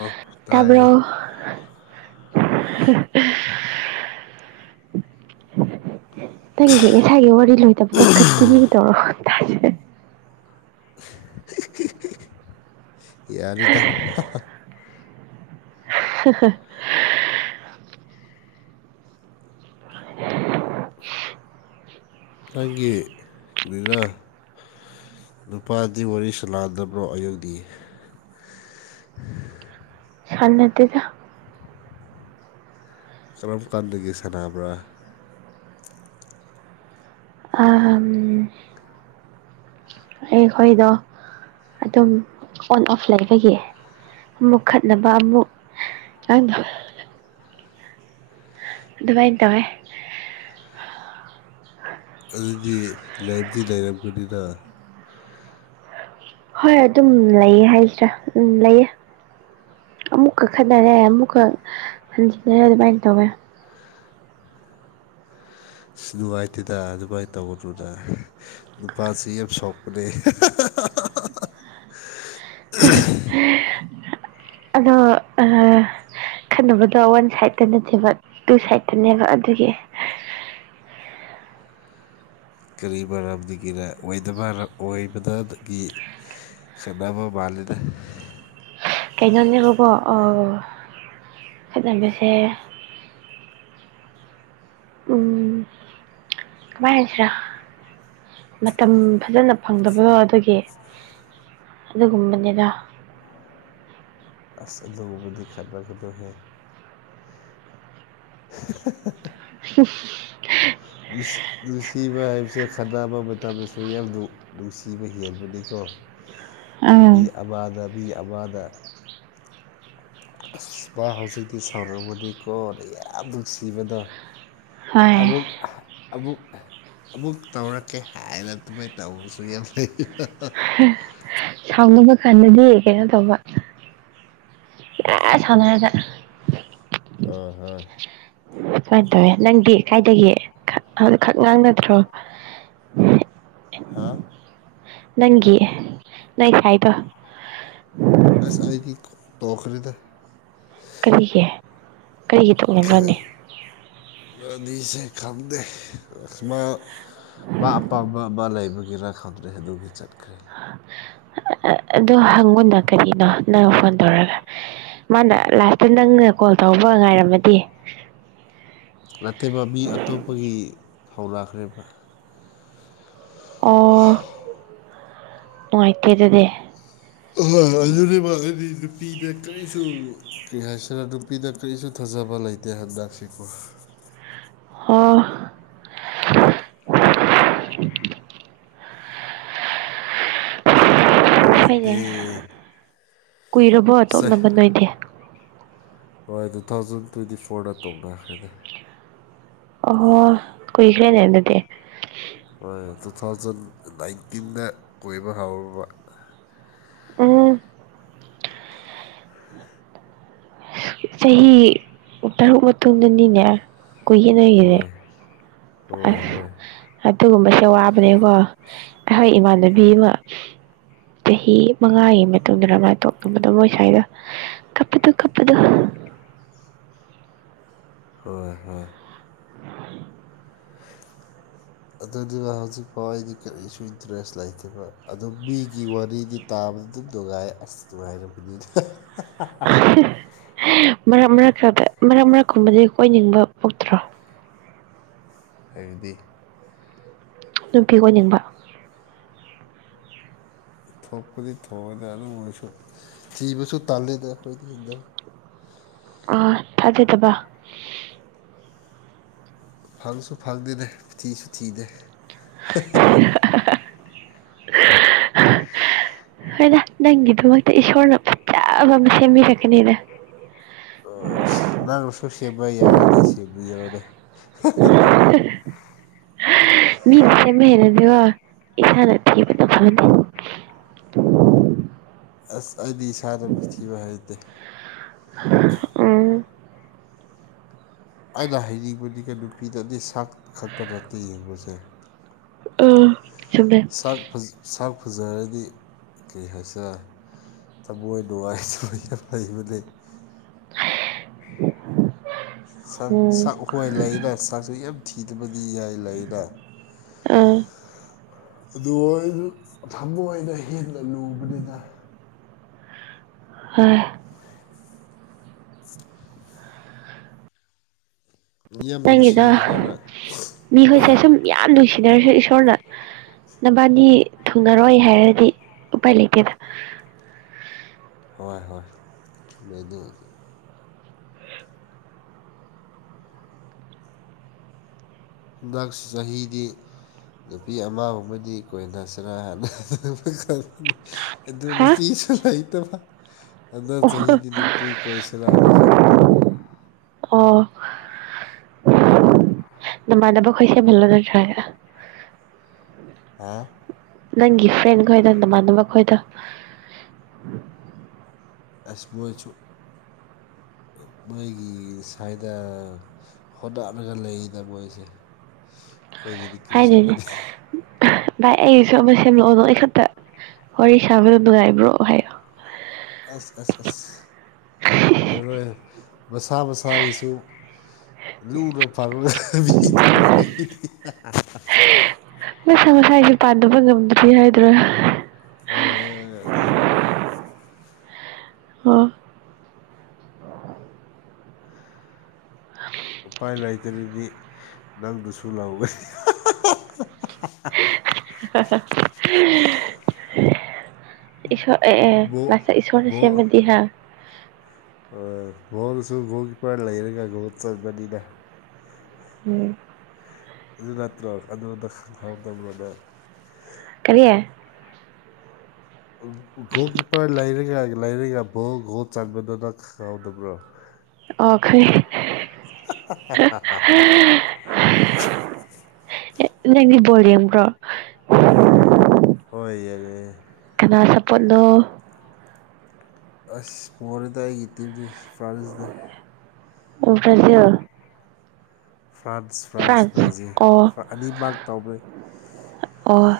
ꯑꯣ ꯇꯥꯏꯌꯦ ꯇꯥꯔꯕ [unintelligible] ꯅꯪꯒꯤ ꯉꯁꯥꯒꯤ ꯋꯥꯔꯤ ꯂꯣꯏꯗꯕꯗꯣ ꯈꯛꯇꯤꯅꯤ ꯇꯧꯔꯣꯥꯁꯦ ꯌꯥꯔꯗ ꯁꯍ [unintelligible] ꯅꯪꯒꯤ ꯂꯤꯅꯥ ꯅꯨꯄꯥꯗꯤ ꯋꯥꯔꯤ ꯁꯥꯂꯥꯟꯗꯕ꯭ꯔꯣ ꯑꯌꯨꯗꯤ ꯁꯥꯟꯅꯠꯇꯗ ꯀꯔꯝ ꯀꯥꯟꯗꯒꯤ ꯁꯥꯟꯅꯕ꯭ꯔꯥ ꯑ ꯑꯩꯈꯣꯏꯗꯣ ꯑꯗꯨꯝ ꯑꯣꯟ ꯑꯣꯐ ꯂꯩꯕꯒꯤ ꯑꯃꯨꯛ ꯈꯠꯅꯕ ꯑꯃꯨꯛꯥꯡ ꯑꯗꯨꯚꯥꯏ ꯇꯕꯦ ꯑꯗꯨꯗꯤ ꯂꯥꯏꯕꯇꯗꯤ ꯂꯩꯔꯕꯅꯤꯅ ꯍꯣꯏ ꯑꯗꯨꯝ ꯂꯩꯌꯦ ꯍꯥꯏꯁ꯭ꯔꯥ ꯎꯝ ꯂꯩꯑ ꯑꯃꯨꯛꯀꯛ ꯈꯠꯅꯔꯦ ꯑꯃꯨꯛꯀꯛ ꯍꯟꯖꯤꯟꯅꯔꯦ ꯑꯗꯨꯃꯥꯏꯅ ꯇꯧꯋꯦ ꯑ ꯅꯨꯡꯉꯥꯏꯇꯦꯗ ꯑꯗꯨꯃꯥꯏꯅ ꯇꯧꯕꯗꯨꯨꯗ ꯅꯨꯄꯥꯁꯤ ꯌꯥꯝ ꯁꯣꯛꯄꯅꯦ [unintelligible] ꯑꯗꯣ ꯈꯟꯅꯅꯕꯗꯣ ꯋꯥꯟ ꯁꯥꯏꯗꯇ ꯅꯠꯇꯦꯕ ꯇꯨ ꯁꯥꯏꯗꯇꯅꯦꯕ ꯑꯗꯨꯒꯤ ꯀꯔꯤ ꯃꯔꯝ ꯑꯣꯏꯗꯕ ꯑꯣꯏꯕꯗꯒꯤ ꯁꯗꯥꯕ ꯃꯥ ꯂꯤꯗ ꯀꯥꯏꯅꯅꯦꯕꯣꯀꯣ ꯑ ꯈꯖꯅꯕꯁꯦ ꯎꯝ ꯀꯃꯥꯏꯅ ꯍꯥꯏꯁꯤꯔꯥ ꯃꯇꯝ ꯐꯖꯅ ꯐꯪꯗꯕꯗꯣ ꯑꯗꯨꯒꯤ ꯑꯗꯨꯒꯨꯝꯕꯅꯤꯗ ꯑꯁ ꯂꯧꯕꯗꯤ ꯈꯠꯕꯒꯗꯍꯦ [inaudible] ꯎ ꯅꯨꯡꯁꯤꯕ ꯍꯥꯏꯕꯁꯦ ꯈꯕ ꯃꯇꯝꯗꯁꯨ ꯌꯥꯝꯗꯨ ꯅꯨꯡ ꯁꯤꯕ ꯍꯦꯟꯍꯦꯟꯕꯅꯤꯀꯣ [unintelligible] ꯃꯤꯕꯤ ꯑꯕꯥꯗ ꯃꯤꯕꯤ ꯑꯋꯥꯗ ꯑꯁ ꯃꯥ ꯍꯧꯖꯤꯛꯇꯤ ꯁꯥꯎꯔꯛꯝꯕꯅꯤꯀꯣꯅ ꯌꯥꯝ ꯅꯨꯡꯁꯤꯕꯗꯣ ꯍꯣꯏ ꯑꯗꯨꯕꯨ ꯑꯃꯨꯛ ꯑꯃꯨꯛ ꯇꯧꯔꯛꯀꯦ ꯍꯥꯏꯅ ꯑꯗꯨꯃꯥꯏꯅ ꯇꯧꯕꯁꯨ ꯌꯥꯝ ꯐꯩ ꯊꯥꯎꯅꯤꯡꯕ ꯈꯥꯟꯗꯗꯤ ꯀꯩꯅꯣ ꯇꯧꯕ ꯏ ꯁꯅ ꯍꯥꯏꯖ ꯑ ꯍꯣꯏ ꯁꯨꯃꯥꯏꯅ ꯇꯧꯋꯦ ꯅꯪꯗꯤ ꯀꯥꯏꯗꯒꯤꯦ ꯑꯗꯨ ꯈꯛ ꯉꯥꯡꯅꯗ꯭ꯔꯣ ꯍꯥꯥ ꯅꯪꯒꯤꯌꯦ ꯅꯪ ꯁꯥꯏꯗꯣ ꯑꯁ ꯑꯒꯤ ꯇꯣꯈꯔꯗ ꯀꯔꯤꯒꯤ ꯀꯔꯤꯒꯤ ꯇꯣꯛꯅꯤꯡꯅꯕꯣꯅꯤ ꯑꯗꯤꯁꯦ ꯈꯪꯗꯦ ꯑꯃ ꯃꯥ ꯑꯄꯥꯝꯕ ꯃꯥ ꯂꯩꯕꯒꯤꯔ ꯈꯪꯗ꯭ꯔꯦ ꯑꯗꯨꯒꯤ ꯆꯠꯈ꯭ꯔꯦ ꯑꯗꯨ ꯍꯪꯉꯨꯅ ꯀꯔꯤꯅꯣ ꯅꯪ ꯐꯣꯟ ꯇꯧꯔꯒ ꯃꯥꯅ ꯂꯥꯏꯥꯁꯇ ꯅꯪꯅ ꯀꯣꯜ ꯇꯧꯕ ꯉꯥꯏꯔꯝꯃꯗꯤ ꯅꯠꯇꯦꯕ ꯃꯤ ꯑꯇꯣꯞꯄꯒꯤ ꯐꯧ ꯂꯥꯛꯈ꯭ꯔꯦꯕ ꯑ ꯅꯨꯡꯉꯥꯏꯇꯦ ꯑꯗꯨꯗꯤ ꯑꯣꯏ ꯑꯗꯨꯅꯦꯕ ꯍꯥꯏꯗꯤ ꯅꯨꯄꯤꯗ ꯀꯔꯤꯁꯨ ꯀꯔꯤ ꯍꯥꯏꯁꯤꯔ ꯅꯨꯄꯤꯗ ꯀꯔꯤꯁꯨ ꯊꯥꯖꯕ ꯂꯩꯇꯦ ꯍꯟꯗꯛꯁꯤꯀꯣ ꯍ ꯄꯥꯏ ꯍꯣꯏꯅꯦ ꯂꯩꯗꯤꯇꯩ ꯀꯨꯏꯔꯕꯣ ꯑꯇꯣꯞ ꯅꯝꯕ ꯅ ꯑꯣꯏꯗꯤꯦ ꯍꯣꯏ ꯇꯨ ꯊꯥꯎꯖꯟ ꯇ꯭ꯋꯦꯟꯇꯤ ꯐꯣꯔꯗ ꯇꯧꯅꯈ꯭ꯔꯦꯅꯦ ꯑꯣ ꯀꯨꯏꯈ꯭ꯔꯦꯅꯦ ꯑꯗꯨꯗꯤ ꯍꯣꯏ ꯇꯨ ꯊꯥꯎꯖꯟ ꯅꯥꯏꯟꯇꯤꯟꯗ ꯀꯣꯏꯕ ꯍꯧꯥꯎꯔꯕ ꯎꯝ ꯆꯍꯤ ꯇꯔꯨꯛ ꯃꯇꯨꯡꯗꯅꯤꯅꯦ ꯀꯨꯌꯦꯅꯈꯤꯅꯦ ꯍꯣꯏ ꯍꯣꯏ ꯑꯁ ꯍꯣꯏ ꯑꯗꯨꯒꯨꯝꯕꯁꯦ ꯋꯥꯕꯅꯦꯀꯣ ꯑꯩꯈꯣꯏ ꯏꯃꯥꯟꯅꯕꯤ ꯑꯃ ꯆꯍꯤ ꯃꯉꯥꯒꯤ ꯃꯇꯨꯡꯗꯅ ꯃꯥꯥꯏ ꯇꯣꯛꯅꯕꯗ ꯃꯣꯏ ꯁ꯭ꯋꯥꯏꯗ ꯀꯄꯗ ꯀꯞꯗ ꯍꯣꯏ ꯍꯣꯏ ꯑꯗꯨꯗꯨꯅ ꯍꯧꯖꯤꯛꯐꯥꯎ ꯑꯩꯗꯤ ꯀꯔꯤꯁꯨ ꯏꯟꯇꯔꯦꯁ ꯂꯩꯇꯦꯕ ꯑꯗꯣ ꯃꯤꯒꯤ ꯋꯥꯔꯤꯗꯤ ꯇꯥꯕꯗ ꯑꯗꯨꯝ ꯅꯨꯡꯉꯥꯏ ꯑꯁ ꯅꯨꯡꯉꯥꯏꯔꯕꯅꯤꯅ ꯃꯔꯛ ꯃꯔꯛ ꯃꯔꯛ ꯃꯔꯛꯀꯨꯝꯕꯗꯤ ꯀꯣꯏꯅꯤꯡꯕ ꯄꯣꯛꯇ꯭ꯔꯣ ꯍꯥꯏꯔꯗꯤ ꯅꯨꯄꯤ ꯑꯣꯏꯅꯤꯡꯕ ꯊꯣꯛꯄꯨꯗꯤ ꯊꯣꯛꯑꯦꯗ ꯑꯗꯨꯝ ꯑꯣꯏꯔꯁꯨ ꯊꯤꯕꯁꯨ ꯇꯥꯜꯂꯦꯗ ꯑꯩꯈꯣꯏꯗꯤ ꯍꯟꯗꯛ ꯑꯥ ꯊꯥꯖꯗꯕ ꯐꯪꯁꯨ ꯐꯪꯗꯦꯅꯦ ꯊꯤꯁꯨ ꯊꯤꯗꯦ [inaudible] ꯍꯣꯏꯗ ꯅꯪꯒꯤꯗꯃꯛꯇ ꯏꯁꯣꯔꯅ ꯐꯖꯕ ꯑꯃ ꯁꯦꯝꯕꯤꯔꯛꯀꯅꯤꯗ ꯑꯣ ꯁꯅꯥꯥꯡꯁꯨ ꯁꯦꯝꯕ ꯌꯥꯔꯗꯤ ꯁꯦꯝꯕ ꯌꯔꯅꯦ [inaudible] ꯃꯤꯗꯤ ꯁꯦꯝꯃ ꯍꯦꯔꯗꯤꯕ ꯏꯁꯥꯅ ꯊꯤꯕꯅ ꯐꯪꯅꯤ ꯑꯁ ꯑꯩꯗꯤ ꯏꯁꯥꯗꯨ ꯊꯤꯕ ꯍꯩꯇꯦ ꯎꯝ ꯑꯩꯅ ꯍꯩꯅꯤꯡꯕꯗꯤꯒ ꯅꯨꯄꯤꯗꯗꯤ ꯁꯥꯛ ꯈꯛꯇ ꯅꯠꯇꯦ ꯌꯦꯡꯕꯁꯦ [unintelligible] ꯁꯥꯛ ꯐꯖ ꯁꯥꯛ ꯐꯖꯔꯗꯤ ꯀꯔꯤ ꯍꯥꯏꯁꯤꯔ ꯊꯃꯣꯏ ꯅꯨꯡꯉꯥꯏꯇꯕ ꯌꯥꯝ ꯂꯩꯕꯅꯤ ꯆꯥꯛ ꯎꯝ ꯆꯥꯛ ꯍꯣꯏ ꯂꯩꯅ ꯆꯥꯛꯁꯦ ꯌꯥꯝ ꯊꯤꯗꯕꯗꯤ ꯌꯥꯏ [unintelligible] ꯑꯥ ꯑꯗꯨ ꯑꯩꯗꯨ ꯊꯃꯣꯏꯅ ꯍꯦꯟꯅ ꯂꯨꯕꯅꯦꯗ [inaudible] [unintelligible] ꯌꯥꯝ ꯅꯪꯒꯤꯗꯣ ꯅꯨꯡꯁꯤꯈ꯭ꯔꯕ ꯃꯤꯈꯣꯏꯁꯦ ꯁꯨꯝ ꯌꯥꯝ ꯅꯨꯡꯁꯤꯟꯅꯔꯁꯨ ꯏꯁꯣꯔꯅ‌‌ ꯅꯕꯥꯟꯅꯤ ꯊꯨꯡꯉꯔꯣꯏ ꯍꯥꯏꯔꯗꯤ ꯎꯄꯥꯏ ꯂꯩꯇꯦꯗ ꯍꯣꯏ ꯍꯣꯏ ꯂꯩ [inaudible] ꯍꯟꯗꯛ ꯆꯍꯤꯗꯤ ꯅꯨꯄꯤ ꯑꯃꯒꯨꯝꯕꯗꯤ ꯀꯣꯏꯅꯁꯤꯔ [inaudible] ꯑꯗꯨ ꯍꯥ ꯅꯨꯄꯤꯁꯨ ꯂꯩꯩꯇꯕ [unintelligible] ꯍꯟꯗꯛ ꯆꯍꯤꯗꯤ ꯅꯨꯄꯤ ꯀꯣꯏꯁꯤꯔꯅ ꯈꯟꯕꯅꯦꯕ ꯑꯣ ꯅꯃꯥꯟꯅꯕ ꯈꯣꯏꯁꯦ [inaudible] ꯍꯥꯥ ꯅꯪꯒꯤ ꯐ꯭ꯔꯦꯟ ꯈꯣꯏꯗ ꯅꯃꯥꯟꯅꯕ ꯈꯣꯏꯗ ꯑꯁ ꯃꯣꯏꯁꯨ ꯃꯣꯏꯒꯤ ꯁꯥꯏꯗ [inaudible] ꯃꯣꯏꯁꯦ ꯑꯩꯈꯣꯏꯒꯤꯗꯤ ꯀꯔꯤꯁꯨ ꯍꯥꯏꯗꯤꯅꯦ ꯄꯤꯗꯦ ꯚꯥꯏ ꯑꯩꯁꯨ ꯑꯃ ꯁꯦꯝꯂꯛꯑꯣ ꯅꯣꯏ ꯈꯛꯇ ꯋꯥꯔꯤ ꯁꯥꯕꯗꯣ ꯅꯨꯡꯉꯥꯏꯕ꯭ꯔꯣ ꯍꯥꯏꯌꯣ ꯑꯁ- ꯑꯁ -ꯑꯁ ꯑꯣꯏꯔꯣꯏ ꯃꯁꯥ ꯃꯁꯥꯒꯤꯁꯨ ꯂꯨꯔ [inaudible] ꯃꯁꯥ ꯃꯁꯥꯁꯦ ꯄꯥꯟꯗꯕ ꯉꯝꯗ꯭ꯔꯤ ꯍꯥꯏꯗ꯭ꯔꯥ ꯍꯣꯏ [inaudible] ꯑꯣ ꯎꯄꯥꯏ ꯂꯩꯇ꯭ꯔꯗꯤ ꯅꯪꯗꯨꯁꯨ ꯂꯧꯒꯅꯤ ꯍ ꯍ ꯏꯁꯣꯔ ꯑꯦ ꯑꯦ ꯕꯣ ꯂꯥꯁ ꯏꯁꯣꯔꯅ ꯁꯦꯝꯃꯗꯤ ꯍꯥ ꯍꯣꯏ ꯕꯣꯜꯁꯨ ꯒꯣꯜ ꯀꯤꯄꫪ ꯂꯩꯔꯒ ꯒꯣꯜ ꯆꯟꯕꯅꯤꯅ ꯎꯝ ꯑꯗꯨ ꯅꯠꯇ꯭ꯔꯣ ꯑꯗꯣ ꯑꯝꯗ ꯈꯪ ꯈꯪꯍꯧꯗꯕ꯭ꯔꯅ ꯅꯪ ꯀꯔꯤ ꯒꯣꯜ ꯀꯤꯞꯄꯔ ꯂꯩꯔꯒ ꯂꯩꯔꯒ ꯕꯣꯜ ꯒꯣꯜ ꯆꯥꯟꯕꯗꯨꯅ ꯈꯪꯍꯧꯗꯕ꯭ꯔꯣ ꯑꯣ ꯈꯔꯤ ꯅꯪꯗꯤ ꯕꯣꯜ ꯌꯦꯡꯕꯔꯣ ꯍꯣꯏ ꯌꯦꯡꯉꯦ ꯀꯅꯥ ꯁꯄꯣꯠꯅꯣ ꯑꯁ ꯄꯣꯔꯦꯗꯥ ꯑꯩꯒꯤ ꯇꯤꯝꯗꯤ ꯐ꯭ꯔꯥꯟꯁꯗ ꯕ꯭ꯔꯖꯤꯜ ꯐ꯭ꯔꯥꯟꯁ ꯐ꯭ꯔꯥꯟꯁ ꯕ꯭ꯔꯥꯖꯤꯜ ꯑꯅꯤꯃꯛ ꯇꯧꯕꯩ ꯑꯣ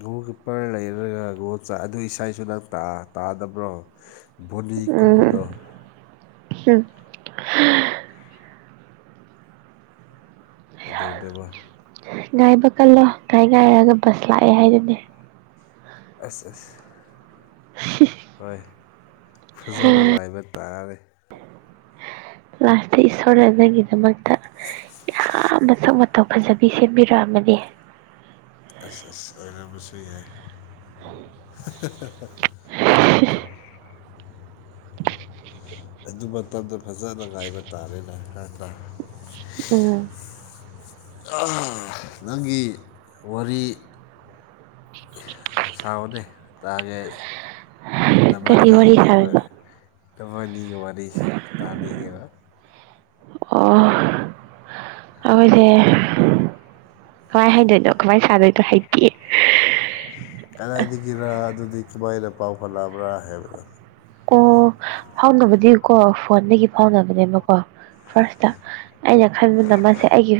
ꯒꯣꯒꯣꯜ ꯀꯤꯞꯄꯔ ꯂꯩꯔꯒ ꯒꯨꯒꯣꯜ ꯆ ꯑꯗꯨ ꯏꯁꯥꯁꯨ ꯅꯪ ꯇꯥꯗꯕ꯭ꯔꯣ ꯕꯣꯅꯤꯒꯨꯝꯕꯗꯣ ꯍꯝ ꯑꯗꯨꯗꯕ ꯉꯥꯏꯕ ꯀꯜꯂꯣ ꯉꯥꯏ ꯉꯥꯏꯔꯒ ꯕꯁ ꯂꯥꯛꯑꯦ ꯍꯥꯏꯗꯨꯅꯦ ꯑꯁ ꯑꯁ ꯍꯣꯏ ꯐꯖꯕ ꯉꯥꯏꯕ ꯇꯥꯔꯦ ꯂꯥꯁꯇ ꯏꯁꯣꯔꯅ ꯅꯪꯒꯤꯗꯃꯛꯇ ꯌꯥꯝ ꯃꯁꯛ ꯃ ꯇꯧ ꯐꯖꯕꯤ ꯁꯦꯝꯕꯤꯔꯛꯑꯃꯅꯤ ꯑꯁ ꯑꯁ ꯑꯣꯏꯔꯕꯁꯨ ꯌꯥꯏ ꯑꯗꯨ ꯃꯇꯝꯗ ꯐꯖꯅ ꯉꯥꯏꯕ ꯇꯥꯔꯦꯅꯦ ꯀꯥ ꯎꯝ ꯅꯪꯒꯤ ꯋꯥꯔꯤ ꯁꯑꯣꯅꯦ ꯇꯥꯒꯦ ꯑꯩ ꯀꯔꯤ ꯋꯥꯔꯤ ꯅꯕꯥꯅꯤꯒꯤ ꯁꯥꯗꯣꯏꯅꯣ ꯅꯕꯥꯅꯤꯒꯤ ꯋꯥꯔꯤꯁꯦ ꯇꯥꯅꯤꯡꯉꯦꯕ ꯑꯣ ꯑꯩꯈꯣꯏꯁꯦ ꯀꯃꯥꯏ ꯍꯗꯣꯏꯅꯣ ꯀꯃꯥꯏ ꯁꯥꯥꯟꯗꯣꯏꯅꯣ ꯍꯩꯇꯦ ꯀꯗꯥꯏꯗꯒꯤꯔ ꯑꯗꯨꯗꯤ ꯀꯃꯥꯏꯅ ꯄꯥꯎ ꯐꯠꯅꯕ꯭ꯔꯥ ꯍꯥꯏꯕꯅꯣ ꯑꯣ ꯐꯥꯎꯅꯕꯗꯤꯀꯣ ꯐꯣꯟꯗꯒꯤ ꯐꯥꯎꯅꯕꯅꯦꯕꯀꯣ ꯐꯥꯔꯁꯇ ꯑꯩꯅ ꯈꯟꯕꯅ ꯃꯥꯁꯦ ꯑꯩꯒꯤ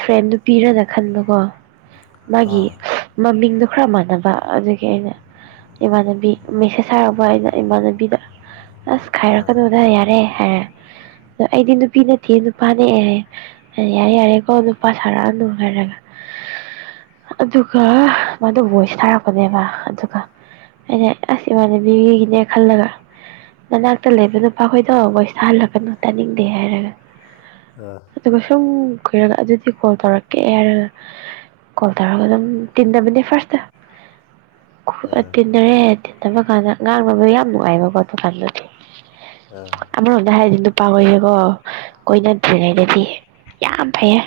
ꯐ꯭ꯔꯦꯟꯗꯨ ꯄꯤꯔꯅ ꯈꯟꯕꯀꯣ ꯃꯥꯒꯤ ꯑꯥ ꯃꯃꯤꯡꯗꯣ ꯈꯔ ꯃꯥꯟꯅꯕ ꯑꯗꯨꯒꯤ ꯑꯩꯅ ꯏꯃꯥꯟꯅꯕꯤ ꯃꯦꯁꯦꯁ ꯊꯔꯛꯄ ꯑꯩꯅ ꯏꯃꯥꯟꯅꯕꯤꯗ ꯑꯁ ꯑꯥ ꯈꯥꯏꯔꯛꯀꯅꯣꯗ ꯌꯥꯔꯦ ꯍꯥꯏꯔꯦ ꯑꯗ ꯑꯩꯗꯤ ꯅꯨꯄꯤ ꯅꯠꯇꯦ ꯅꯨꯄꯥꯅꯦꯑꯍꯦ ꯌꯥꯔꯦ ꯌꯥꯔꯦꯀꯣ ꯅꯨꯄꯥ ꯁꯥꯔꯛꯑꯅꯨ ꯍꯥꯏꯔꯒ ꯑꯗꯨꯒ ꯃꯥꯗꯣ ꯚꯣꯏꯁ ꯊꯥꯔꯛꯄꯅꯦꯕ ꯑꯗꯨꯒ ꯑꯩꯅ ꯑꯁ ꯏꯃꯥꯟꯅꯕꯤꯒꯤꯅꯦ ꯈꯜꯂꯒ ꯅꯅꯥꯛꯇ ꯂꯩꯕ ꯅꯨꯄꯥꯈꯣꯏꯗꯣ ꯚꯣꯏꯁ ꯁꯥꯍꯜꯂꯛꯀꯅꯨ ꯇꯥꯅꯤꯡꯗꯦ ꯍꯥꯏꯔꯒ ꯎꯝ ꯑꯗꯨꯒ ꯁꯨꯝ ꯀꯨꯏꯔꯒ ꯑꯗꯨꯗꯤ ꯀꯣꯜ ꯇꯧꯔꯛꯀꯦ ꯍꯥꯏꯔꯒ ꯀꯣꯇꯥꯒ ꯑꯗꯨꯝ ꯇꯤꯟꯅꯕꯅꯦ ꯐꯥꯔꯁꯇ ꯑꯥ ꯇꯤꯟꯅꯔꯦ ꯇꯤꯟꯅꯕ ꯀꯥꯟꯗ ꯉꯥꯡꯅꯕ ꯌꯥꯝ ꯅꯨꯡꯉꯥꯏꯕ ꯈꯣꯠꯄ ꯀꯥꯟꯗꯨꯗꯤ ꯑꯥ ꯑꯃꯔꯣꯝꯗ ꯍꯥꯏꯔꯗꯤ ꯅꯨꯄꯥꯈꯣꯏꯔꯦꯀꯣ ꯀꯣꯏꯅꯗ꯭ꯔꯤꯉꯩꯗꯗꯤ ꯌꯥꯝ ꯐꯩꯌꯦ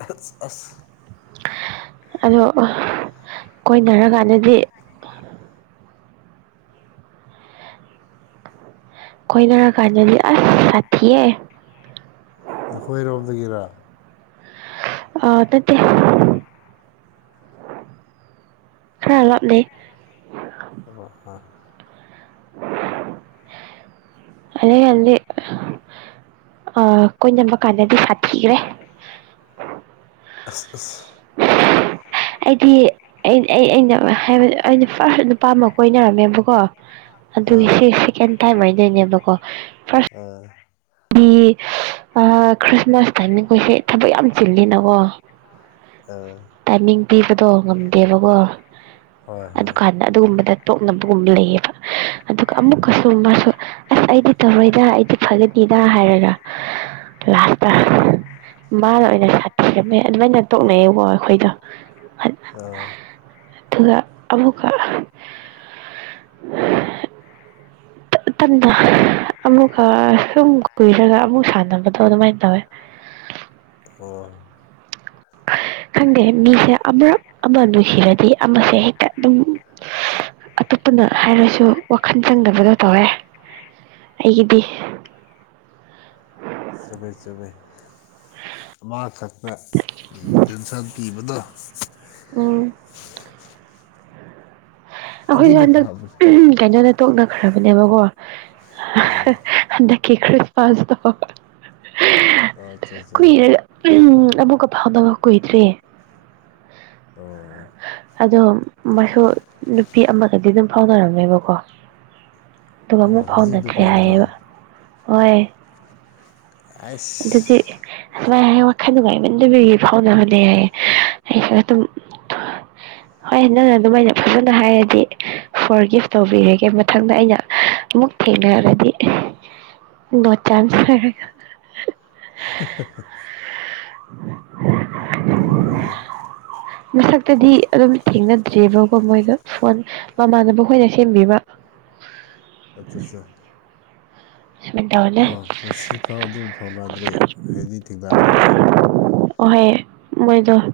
ꯑꯁ ꯑꯗꯣ ꯀꯣꯏꯅꯔꯀꯥꯟꯗꯗꯤ ꯀꯣꯏꯅꯔꯀꯥꯟꯗꯗꯤ ꯑꯁ ꯁꯥꯊꯤꯌꯦ ꯅꯈꯣꯏꯔꯣꯝꯗꯒꯤꯔ ꯑ ꯅꯠꯇꯦ ꯈꯔ ꯂꯥꯞꯅꯩ ꯍꯥ [inaudible] ꯑꯗꯩ ꯑꯗ ꯀꯣꯏꯅꯕ ꯀꯥꯟꯗꯗꯤ ꯁꯥꯊꯤꯈ꯭ꯔꯦ ꯑꯁ ꯑꯁ ꯑꯩꯗꯤ ꯑꯩ ꯑꯩꯅ ꯍꯥꯏꯕ ꯑꯩꯅ ꯐꯥꯔꯁ ꯅꯨꯄꯥꯃꯛ ꯀꯣꯏꯅꯔꯝꯃꯦꯕꯀꯣ ꯑꯗꯨꯒꯤ ꯑꯥ ꯁꯤ ꯁꯦꯀꯦꯟ ꯇꯥꯏꯝ ꯍꯥꯏꯗꯣꯏꯅꯦꯕꯀꯣ ꯐꯥꯔꯁ ꯑꯥ ꯍꯥꯏꯗꯤ ꯈ꯭ꯔꯤꯁꯃꯥꯁ ꯇꯥꯏꯃꯤꯡꯈꯣꯏꯁꯦ ꯊꯕꯛ ꯌꯥꯝ ꯆꯤꯜꯂꯤꯅꯀꯣ ꯑ ꯇꯥꯏꯃꯤꯡ ꯄꯤꯕꯗꯣ ꯉꯝꯗꯦꯕꯀꯣ ꯍꯣꯏ ꯍꯣꯏ ꯀꯥꯟꯗ ꯑꯗꯨꯒꯨꯝꯕꯗ ꯇꯣꯛꯅꯕꯒꯨꯝꯕ ꯂꯩꯌꯦꯕ ꯑꯗꯨꯒ ꯑꯃꯨꯛꯀꯁꯨ ꯃꯥꯁꯨ ꯑꯁ ꯑꯩꯗꯤ ꯇꯧꯔꯣꯏꯗ ꯑꯩꯗꯤ ꯐꯒꯅꯤꯗ ꯍꯥꯏꯔꯒ ꯂꯥꯁꯇ ꯃꯥꯅ ꯑꯣꯏꯅ ꯁꯥꯊꯤꯔꯝꯃꯦ ꯑꯗꯨꯃꯥꯏꯅ ꯇꯣꯛꯅꯩꯌꯦꯕꯀꯣ ꯑꯩꯈꯣꯏꯗ ꯑ ꯑꯗꯨꯅ ꯑꯃꯈꯛ ꯈꯨꯇꯟꯗꯣ ꯑꯃꯨꯛꯀ ꯁꯨꯝ ꯀꯨꯏꯔꯒ ꯑꯃꯨꯛ ꯁꯥꯟꯅꯕꯗꯣ ꯑꯗꯨꯃꯥꯏꯅ ꯇꯧꯋꯦ ꯑꯣ ꯈꯪꯗꯦ ꯃꯤꯁꯦ ꯑꯃꯔꯛ ꯑꯃ ꯅꯨꯡꯁꯤꯔꯗꯤ ꯑꯃꯁꯦ ꯍꯦꯛꯇ ꯇꯤꯡ ꯑꯇꯣꯞꯄꯅ ꯍꯥꯏꯔꯁꯨ ꯋꯥꯈꯜ ꯆꯪꯗꯕꯗꯣ ꯇꯧꯋꯦ ꯑꯩꯒꯤꯗꯤ ꯆꯨꯨꯝꯃꯦ-ꯆꯨꯝꯃꯦ ꯃꯈꯛ ꯇꯥ ꯄꯤꯇꯦꯟꯁꯟ ꯄꯤꯕꯗꯣ ꯎꯝ ꯑꯩꯈꯣꯏꯁꯨ ꯑꯗꯨꯅ ꯍꯟꯗꯛ ꯐꯕꯅꯦ ꯀꯩꯅꯣꯗꯣ ꯇꯣꯛꯅꯈ꯭ꯔꯕꯅꯦꯕꯀꯣ ꯍꯟꯗꯛꯀꯤ ꯑꯠꯆꯥ [unintelligible] ꯆꯥ ꯀꯨꯏꯔꯒ ꯎꯝ ꯑꯃꯨꯛꯀ ꯐꯥꯎꯅꯕ ꯀꯨꯏꯗ꯭ꯔꯤ ꯑꯣꯑꯣ ꯑꯗꯣ ꯃꯁꯨ ꯅꯨꯄꯤ ꯑꯃꯒꯗꯤ ꯑꯗꯨꯝ ꯐꯥꯎꯅꯔꯝꯃꯦꯕꯀꯣ ꯑꯗꯨꯒ ꯑꯣ ꯑꯃꯨꯛ ꯍꯧꯖꯤꯛ ꯐꯥꯎꯅꯗ꯭ꯔꯦ ꯅꯨꯄꯥꯗꯨꯔꯣ ꯍꯥꯏꯌꯦꯕ ꯍꯣꯏ ꯑꯁ ꯑꯗꯨꯗꯤ ꯁꯨꯃꯥꯏꯍꯥꯏꯌꯦ ꯋꯥꯈꯜ ꯅꯨꯡꯉꯥꯏꯃꯟꯗꯕꯒꯤ ꯐꯥꯎꯅꯕꯅꯦ ꯍꯥꯏꯌꯦ ꯑꯩꯁꯨ ꯑꯗꯨꯝ ꯍꯣꯏ ꯅꯪꯅ ꯑꯗꯨꯃꯥꯏꯅ ꯐꯖꯅ ꯍꯥꯏꯔꯗꯤ ꯐꯣꯔꯒꯤꯐ ꯇꯧꯕꯤꯔꯒꯦ ꯃꯊꯪꯗ ꯑꯩꯅ ꯑꯃꯨꯛ ꯊꯦꯡꯅꯔꯗꯤ ꯅꯣ ꯆꯥꯟꯁ ꯍꯥꯍꯥꯍꯥ [inaudible] ꯕꯔꯣ ꯍꯥꯏꯗꯤ ꯃꯁꯛꯇꯨꯗꯤ ꯑꯗꯨꯝ ꯊꯦꯡꯅꯗ꯭꯭ꯔꯤꯕꯀꯣ ꯃꯣꯏꯒ ꯐꯣꯟ ꯃꯃꯥꯟꯅꯕ ꯈꯣꯏꯅ ꯁꯦꯝꯕꯤꯕ ꯑꯠꯆꯥꯆꯥ ꯁꯨꯃꯥꯏꯅ ꯇꯧꯔꯅꯦ ꯑꯥ ꯉꯁꯤꯐꯥꯎ ꯑꯗꯨꯝ ꯐꯥꯎꯅꯗ꯭ꯔꯤ ꯍꯥꯏꯗꯤ ꯊꯦꯡꯅꯗ꯭ꯔꯤ ꯑꯣꯍꯣꯏ ꯃꯣꯏꯗ